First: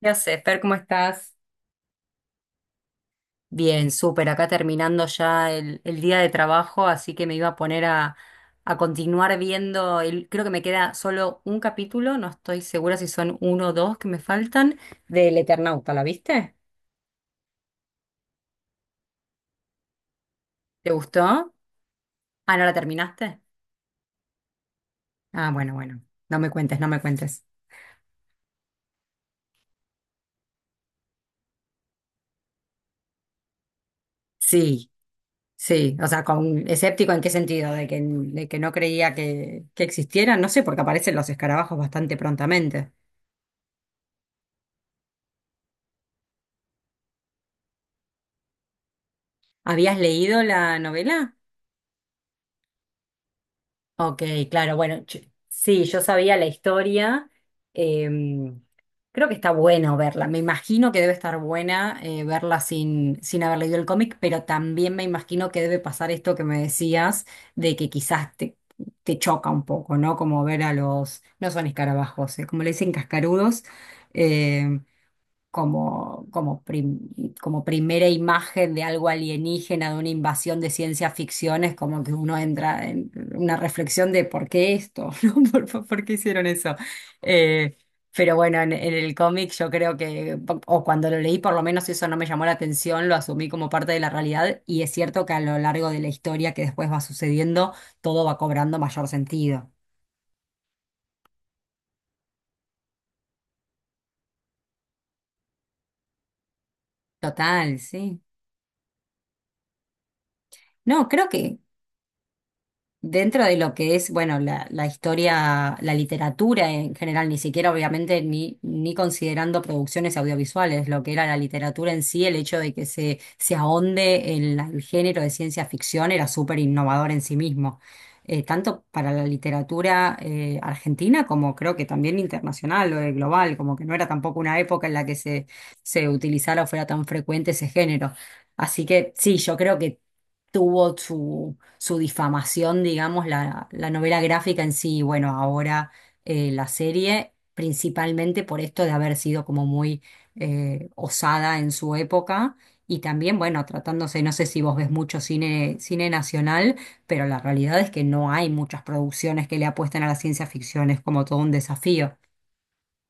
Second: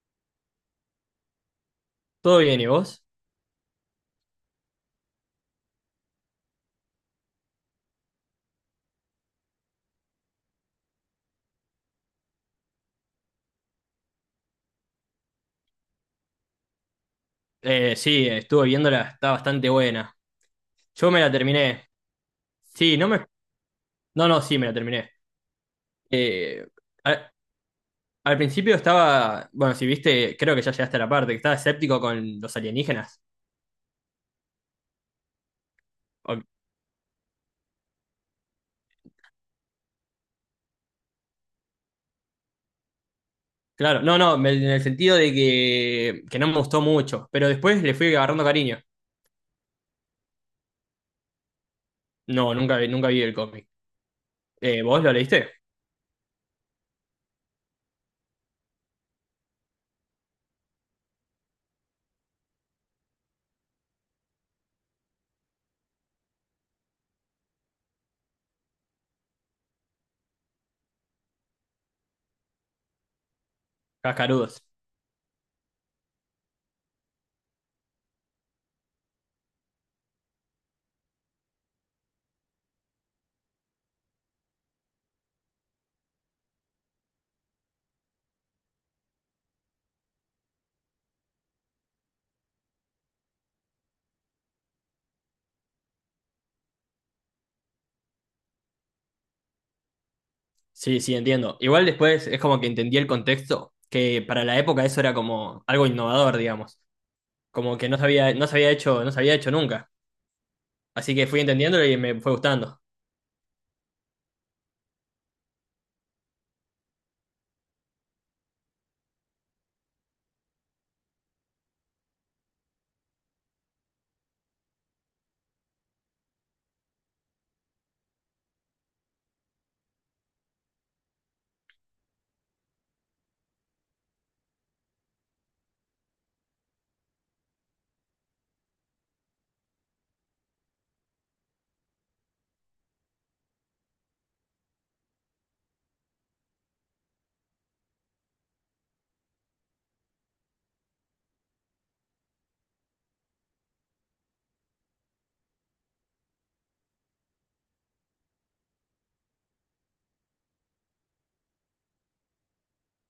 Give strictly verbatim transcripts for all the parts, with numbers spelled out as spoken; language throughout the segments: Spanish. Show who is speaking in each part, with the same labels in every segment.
Speaker 1: Ya sé, Fer, ¿cómo estás?
Speaker 2: ¿Todo bien y vos?
Speaker 1: Bien, súper, acá terminando ya el, el día de trabajo, así que me iba a poner a, a continuar viendo, el, creo que me queda solo un capítulo, no estoy segura si son uno o dos que me faltan, del Eternauta, ¿la viste?
Speaker 2: Eh, sí, estuve viéndola, está bastante buena.
Speaker 1: ¿Te
Speaker 2: Yo me la
Speaker 1: gustó?
Speaker 2: terminé.
Speaker 1: Ah, ¿no la
Speaker 2: Sí, no me...
Speaker 1: terminaste?
Speaker 2: No, no, sí, me la terminé.
Speaker 1: Ah, bueno, bueno, no me
Speaker 2: Eh,
Speaker 1: cuentes, no me
Speaker 2: al,
Speaker 1: cuentes.
Speaker 2: al principio estaba... Bueno, si viste, creo que ya llegaste a la parte, que estaba escéptico con los alienígenas.
Speaker 1: Sí, sí, o sea,
Speaker 2: O-
Speaker 1: con, escéptico en qué sentido, de que, de que no creía que, que existieran, no sé, porque aparecen los escarabajos bastante prontamente.
Speaker 2: claro, no, no, me- en el sentido de que, que no me gustó mucho, pero después le fui agarrando cariño.
Speaker 1: ¿Habías leído la novela?
Speaker 2: No, nunca, vi- nunca vi el cómic.
Speaker 1: Ok, claro,
Speaker 2: Eh, ¿vos
Speaker 1: bueno,
Speaker 2: lo
Speaker 1: yo-
Speaker 2: leíste?
Speaker 1: sí, yo sabía la historia. em, Creo que está bueno verla. Me imagino que debe estar buena eh, verla sin, sin haber leído el cómic, pero también me imagino que debe pasar esto que me decías, de que quizás te, te choca un poco, ¿no? Como ver a los, no son escarabajos, eh, como le dicen cascarudos,
Speaker 2: Cascarudos.
Speaker 1: em, como, como, prim- como primera imagen de algo alienígena, de una invasión de ciencia ficción, es como que uno entra en una reflexión de por qué esto, ¿no? ¿Por, por- por qué hicieron eso? Eh, pero bueno, en, en el cómic yo creo que, o cuando lo leí por lo menos eso no me llamó la atención, lo asumí como parte de la realidad y es cierto que a lo largo de la historia que después va sucediendo, todo va cobrando mayor sentido.
Speaker 2: Sí, sí, entiendo. Igual después es como que entendí el contexto, que para la época eso era como algo innovador, digamos. Como
Speaker 1: Total,
Speaker 2: que no se
Speaker 1: sí.
Speaker 2: había, no se había hecho, no se había hecho nunca.
Speaker 1: No,
Speaker 2: Así que
Speaker 1: creo
Speaker 2: fui
Speaker 1: que,
Speaker 2: entendiéndolo y me fue gustando.
Speaker 1: dentro de lo que es, bueno, la, la historia, la literatura en general, ni siquiera obviamente ni, ni considerando producciones audiovisuales, lo que era la literatura en sí, el hecho de que se, se ahonde en la- el género de ciencia ficción era súper innovador en sí mismo, Eh, tanto para la literatura eh, argentina como creo que también internacional o eh, global, como que no era tampoco una época en la que se, se utilizara o fuera tan frecuente ese género. Así que sí, yo creo que tuvo su, su difamación, digamos, la, la novela gráfica en sí, y bueno, ahora eh, la serie, principalmente por esto de haber sido como muy eh, osada en su época. Y también, bueno, tratándose, no sé si vos ves mucho cine, cine nacional, pero la realidad es que no hay muchas producciones que le apuesten a la ciencia ficción, es como todo un desafío.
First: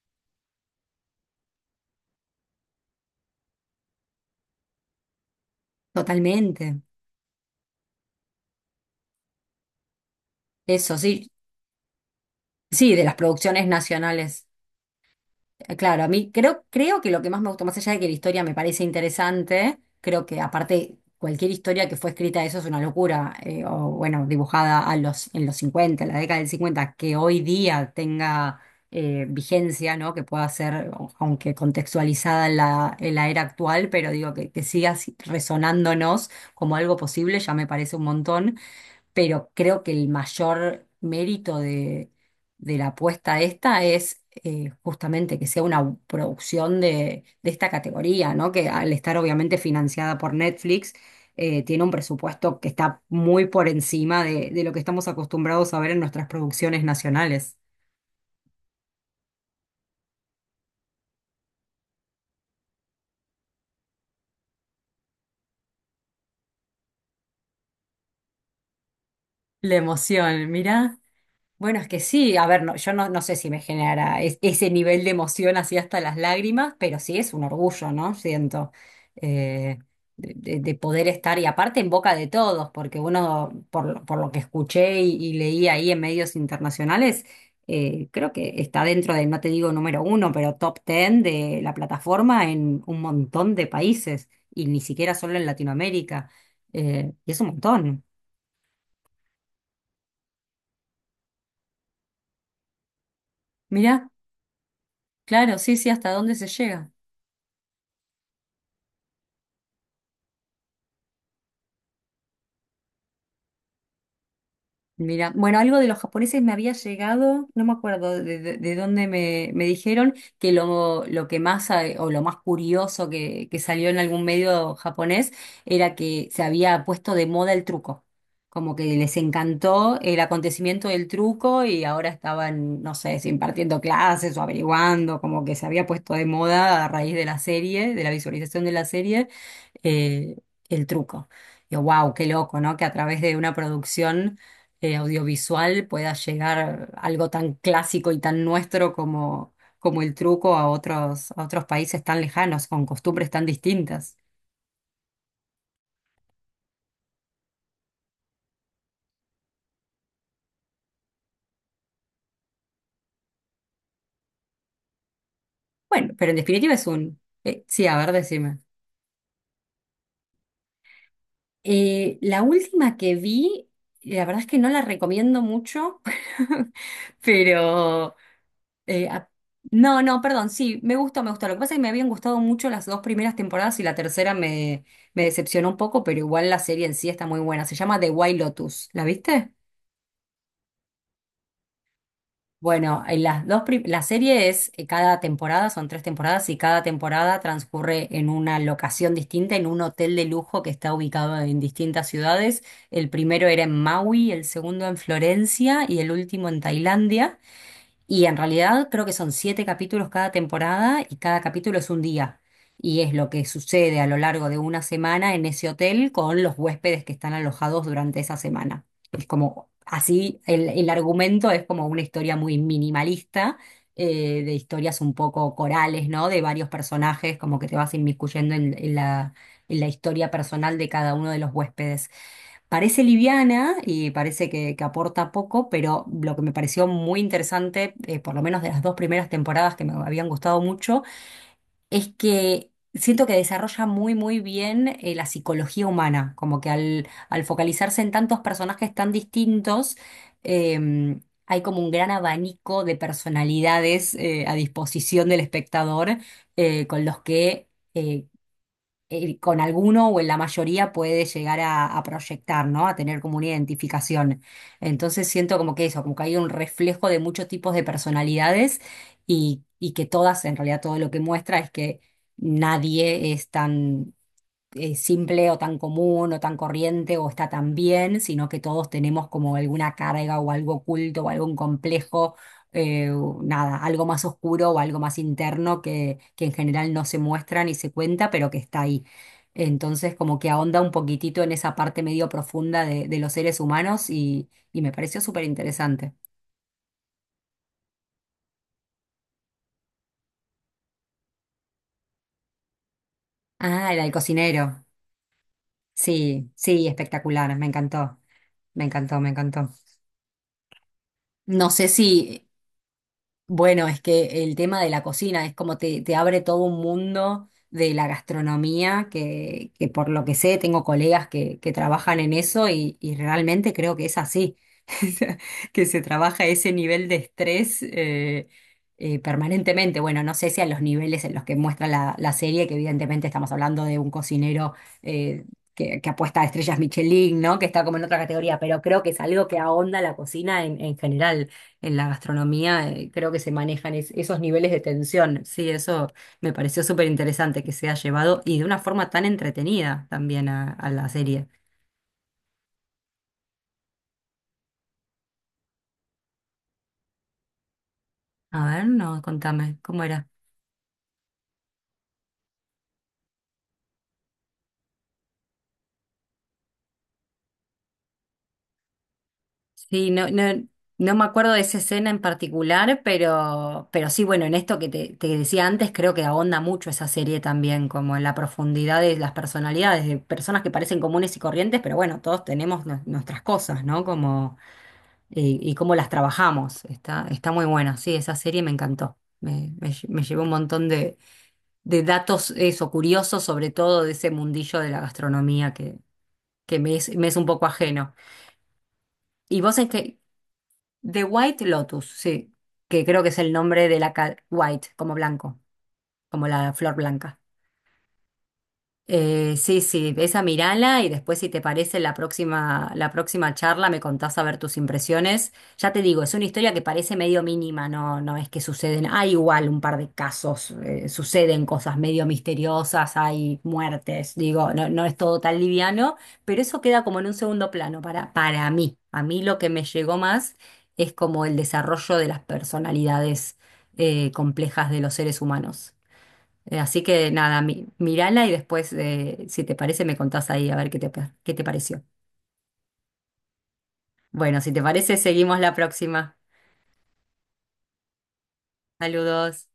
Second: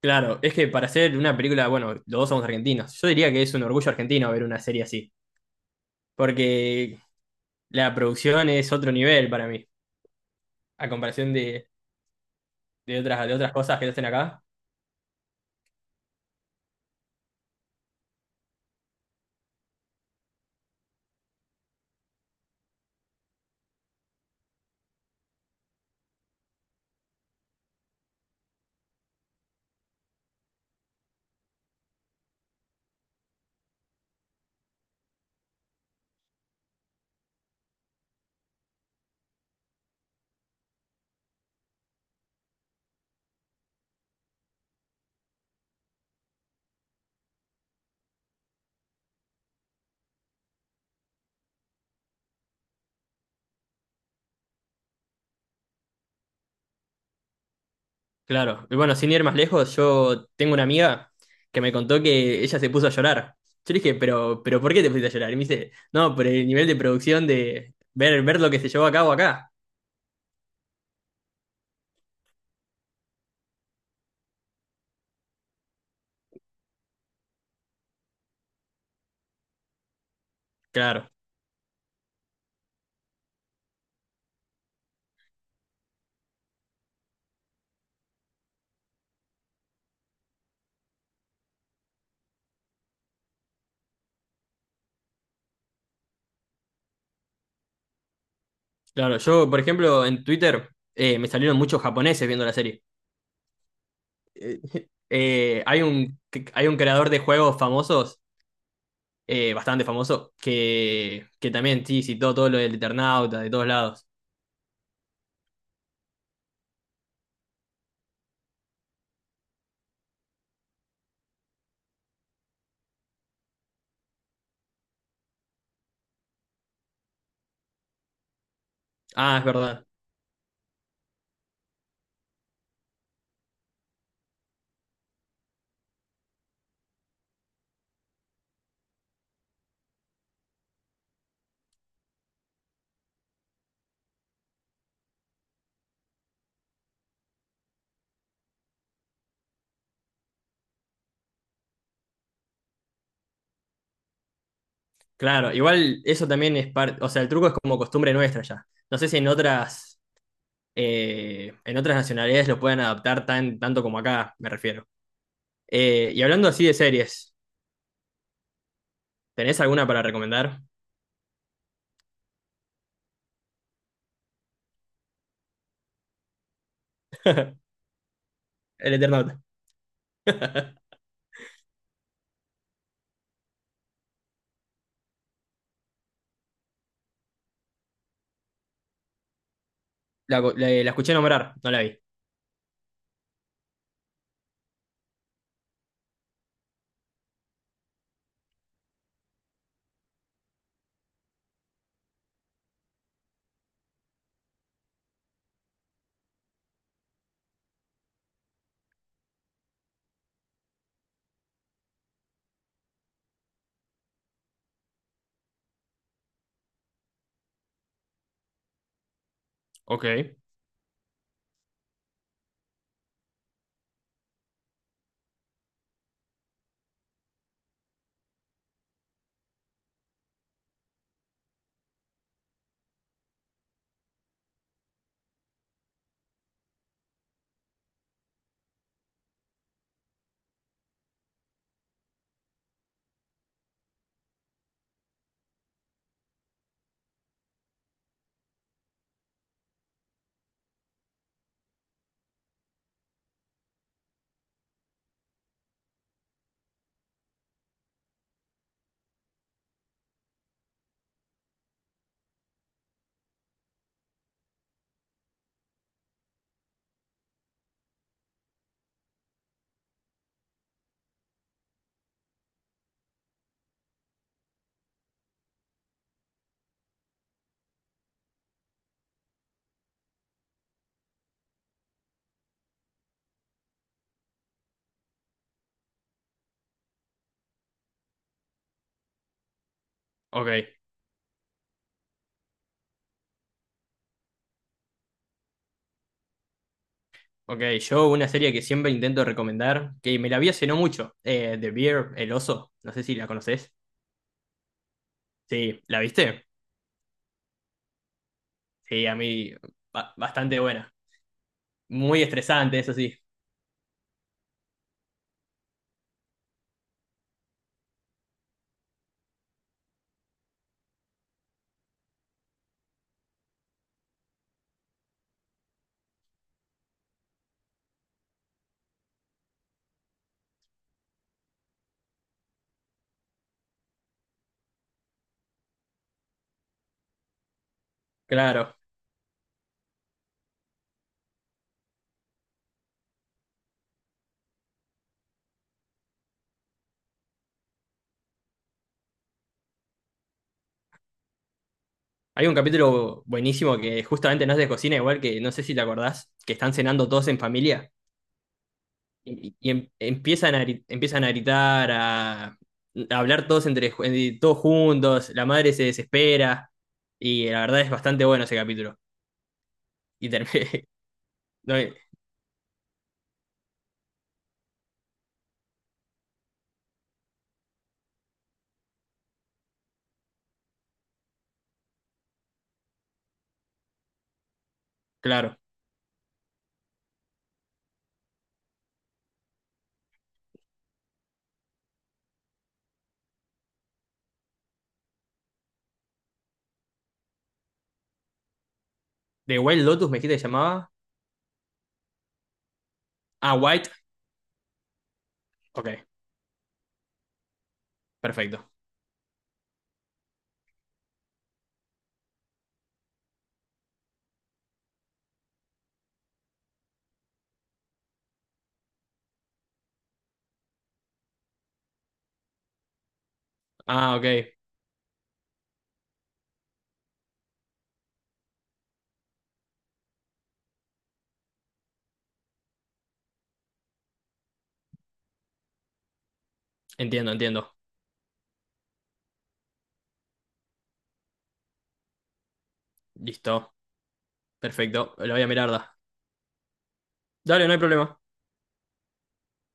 Speaker 2: Claro, es que para hacer una película, bueno, los dos somos argentinos. Yo diría que es un orgullo argentino ver una serie así,
Speaker 1: Totalmente.
Speaker 2: porque la producción es otro nivel para mí, a
Speaker 1: Eso sí,
Speaker 2: comparación de,
Speaker 1: sí,
Speaker 2: de
Speaker 1: de las
Speaker 2: otras, de otras
Speaker 1: producciones
Speaker 2: cosas que hacen acá.
Speaker 1: nacionales. Eh, Claro, a mí creo, creo que lo que más me gustó, más allá de que la historia me parece interesante, creo que aparte cualquier historia que fue escrita eso es una locura, eh, o bueno, dibujada a los, en los cincuenta, en la década del cincuenta que hoy día tenga eh, vigencia, ¿no? Que pueda ser, o- aunque contextualizada en la, en la era actual, pero digo que, que siga si- resonándonos como algo posible, ya me parece un montón, pero creo que el mayor mérito de, de la apuesta esta es eh, justamente que sea una producción de, de esta categoría, ¿no? Que al estar obviamente financiada por Netflix, eh, tiene un presupuesto que está muy por encima de, de lo que estamos acostumbrados a ver en nuestras producciones nacionales.
Speaker 2: Claro, y bueno, sin ir más lejos, yo tengo una amiga que me contó que ella se puso a llorar. Yo le dije, pero, pero ¿por qué te pusiste a llorar? Y me dice, no, por el nivel de producción de ver, ver lo que se llevó a cabo acá.
Speaker 1: La emoción, mirá. Bueno, es que sí, a ver, no, yo no, no sé si me generará es- ese nivel de emoción así hasta las lágrimas, pero sí es un orgullo, ¿no? Siento, eh, de, de- de poder
Speaker 2: Claro.
Speaker 1: estar y aparte en boca de todos, porque uno, por, lo- por lo que escuché y, y leí ahí en medios internacionales, eh, creo que está dentro de, no te digo número uno, pero top ten de la plataforma en un montón de países y ni siquiera solo en Latinoamérica. Eh, y es un montón.
Speaker 2: Claro, yo, por ejemplo, en Twitter eh, me salieron muchos japoneses viendo la serie.
Speaker 1: Mirá,
Speaker 2: Eh,
Speaker 1: claro,
Speaker 2: eh,
Speaker 1: sí,
Speaker 2: hay
Speaker 1: sí, hasta
Speaker 2: un,
Speaker 1: dónde se
Speaker 2: hay un
Speaker 1: llega.
Speaker 2: creador de juegos famosos, eh, bastante famoso, que, que también sí citó todo lo del Eternauta de todos lados.
Speaker 1: Mira, bueno, algo de los japoneses me había llegado, no me acuerdo de, de- de dónde me, me dijeron que lo, lo que más eh, o lo más curioso que, que salió en algún medio japonés era que se había puesto de moda el truco, como que les
Speaker 2: Ah, es verdad.
Speaker 1: encantó el acontecimiento del truco y ahora estaban, no sé, si impartiendo clases o averiguando, como que se había puesto de moda a raíz de la serie, de la visualización de la serie, eh, el truco. Yo, wow, qué loco, ¿no? Que a través de una producción eh, audiovisual pueda llegar algo tan clásico y tan nuestro como, como el truco a otros, a otros países tan lejanos, con costumbres tan distintas.
Speaker 2: Claro, igual eso también es parte, o sea, el truco es como costumbre nuestra ya. No sé si en otras, eh, en otras nacionalidades lo pueden adaptar tan, tanto como acá, me refiero. Eh,
Speaker 1: Bueno,
Speaker 2: y
Speaker 1: pero en
Speaker 2: hablando así de
Speaker 1: definitiva es un...
Speaker 2: series,
Speaker 1: eh, sí, a ver, decime.
Speaker 2: ¿tenés alguna para recomendar?
Speaker 1: Eh, la última que vi, la verdad es que no la recomiendo mucho, pero...
Speaker 2: El
Speaker 1: Eh, a-
Speaker 2: Eternauta.
Speaker 1: no, no, perdón, sí, me gustó, me gustó. Lo que pasa es que me habían gustado mucho las dos primeras temporadas y la tercera me, me decepcionó un poco, pero igual la serie en sí está muy buena. Se llama The White Lotus, ¿la viste?
Speaker 2: La, la la escuché nombrar, no la vi.
Speaker 1: Bueno, en las dos prim- la serie es eh, cada temporada, son tres temporadas y cada temporada transcurre en una locación distinta, en un hotel de lujo que está ubicado en distintas ciudades. El primero era en Maui, el segundo en Florencia y el último en Tailandia. Y en realidad creo que son siete capítulos cada temporada y cada capítulo es un día. Y es lo que sucede a lo largo de una semana en ese hotel con los huéspedes que están alojados durante esa semana. Es como,
Speaker 2: Ok,
Speaker 1: así, el, el argumento es como una historia muy minimalista, eh, de historias un poco corales, ¿no? De varios personajes, como que te vas inmiscuyendo en en la, en la historia personal de cada uno de los huéspedes. Parece liviana y parece que, que aporta poco, pero lo que me pareció muy interesante, eh, por lo menos de las dos primeras temporadas que me habían gustado mucho, es que siento que desarrolla muy, muy bien eh, la psicología humana, como que al, al focalizarse en tantos personajes tan distintos, eh, hay como un gran abanico de personalidades eh, a disposición del espectador eh, con los que... eh, eh, con alguno o en la mayoría puede llegar a, a proyectar, ¿no? A tener como una identificación. Entonces siento como que eso, como que hay un reflejo de muchos tipos de personalidades y, y que todas, en realidad todo lo que muestra es que nadie es tan eh, simple o tan común o tan corriente o está tan bien, sino que todos tenemos como alguna carga o algo oculto o algún complejo, eh, o nada, algo más oscuro o algo más interno que, que en general no se muestra ni se cuenta, pero que está ahí. Entonces, como
Speaker 2: ok,
Speaker 1: que ahonda un poquitito en esa parte medio profunda de, de los seres humanos y, y me pareció súper interesante.
Speaker 2: ok. Yo una serie que siempre intento recomendar, que me la vi hace no mucho, eh, The Bear, El Oso, no sé si la conoces.
Speaker 1: Ah, el del cocinero.
Speaker 2: Sí, ¿la viste?
Speaker 1: Sí, sí, espectacular, me encantó, me
Speaker 2: Sí, a
Speaker 1: encantó, me
Speaker 2: mí
Speaker 1: encantó.
Speaker 2: ba- bastante buena.
Speaker 1: No sé si
Speaker 2: Muy estresante, eso sí,
Speaker 1: bueno, es que el tema de la cocina es como te, te abre todo un mundo de la gastronomía, que, que por lo que sé tengo colegas que, que trabajan en eso y, y realmente creo que es así. sea, que se trabaja ese nivel de estrés eh, eh, permanentemente. Bueno, no sé si a los niveles en los que muestra la, la serie, que evidentemente estamos hablando de un cocinero eh, que, que apuesta a estrellas Michelin, ¿no? Que está como en otra categoría,
Speaker 2: claro.
Speaker 1: pero creo que es algo que ahonda la cocina en, en general, en la gastronomía, eh, creo que se manejan es- esos niveles de tensión. Sí, eso me pareció súper interesante que se ha llevado y de una forma tan entretenida también a, a la serie.
Speaker 2: Hay un capítulo buenísimo que justamente no es de cocina, igual que no sé si te acordás, que están cenando todos en familia
Speaker 1: A ver, no,
Speaker 2: y, y
Speaker 1: contame,
Speaker 2: em-
Speaker 1: ¿cómo era?
Speaker 2: empiezan a, gri- empiezan a gritar, a, a hablar todos, entre, ju- eh, todos juntos, la madre se desespera y la verdad es bastante bueno ese capítulo.
Speaker 1: Sí, no,
Speaker 2: Y
Speaker 1: no,
Speaker 2: terminé.
Speaker 1: no me acuerdo de
Speaker 2: no,
Speaker 1: esa
Speaker 2: eh,
Speaker 1: escena en particular, pero, pero sí, bueno, en esto que te, te decía antes, creo que ahonda mucho esa serie también, como en la profundidad de las personalidades, de personas que parecen comunes y corrientes, pero bueno, todos tenemos nu- nuestras cosas, ¿no? Como,
Speaker 2: claro.
Speaker 1: y, y cómo las trabajamos. Está, está muy buena, sí, esa serie me encantó. Me, me, lle- me llevó un montón de, de datos, eso, curiosos, sobre todo de ese mundillo de la gastronomía que, que me es, me es un poco ajeno.
Speaker 2: ¿De
Speaker 1: ¿Y vos
Speaker 2: White
Speaker 1: en
Speaker 2: Lotus
Speaker 1: qué,
Speaker 2: me dijiste que se llamaba?
Speaker 1: The White Lotus, sí, que creo que es el
Speaker 2: Ah,
Speaker 1: nombre
Speaker 2: White.
Speaker 1: de la ca- White, como blanco,
Speaker 2: Ok,
Speaker 1: como la flor blanca.
Speaker 2: perfecto.
Speaker 1: Eh, sí, sí, esa mirala y después si te parece la próxima, la próxima charla me contás a ver tus impresiones. Ya te digo, es una historia que parece medio mínima, no, no es que suceden, hay igual un par de casos, eh, suceden cosas medio misteriosas, hay
Speaker 2: Ah,
Speaker 1: muertes,
Speaker 2: ok.
Speaker 1: digo, no, no es todo tan liviano, pero eso queda como en un segundo plano para, para mí. A mí lo que me llegó más es como el desarrollo de las personalidades, eh, complejas de los seres humanos. Eh, así que
Speaker 2: Entiendo,
Speaker 1: nada,
Speaker 2: entiendo.
Speaker 1: mi- mírala y después, eh, si te parece, me contás ahí a ver qué te, qué te pareció.
Speaker 2: Listo.
Speaker 1: Bueno, si te
Speaker 2: Perfecto.
Speaker 1: parece,
Speaker 2: Lo voy a
Speaker 1: seguimos
Speaker 2: mirar.
Speaker 1: la
Speaker 2: Da.
Speaker 1: próxima.
Speaker 2: Dale, no hay problema.
Speaker 1: Saludos.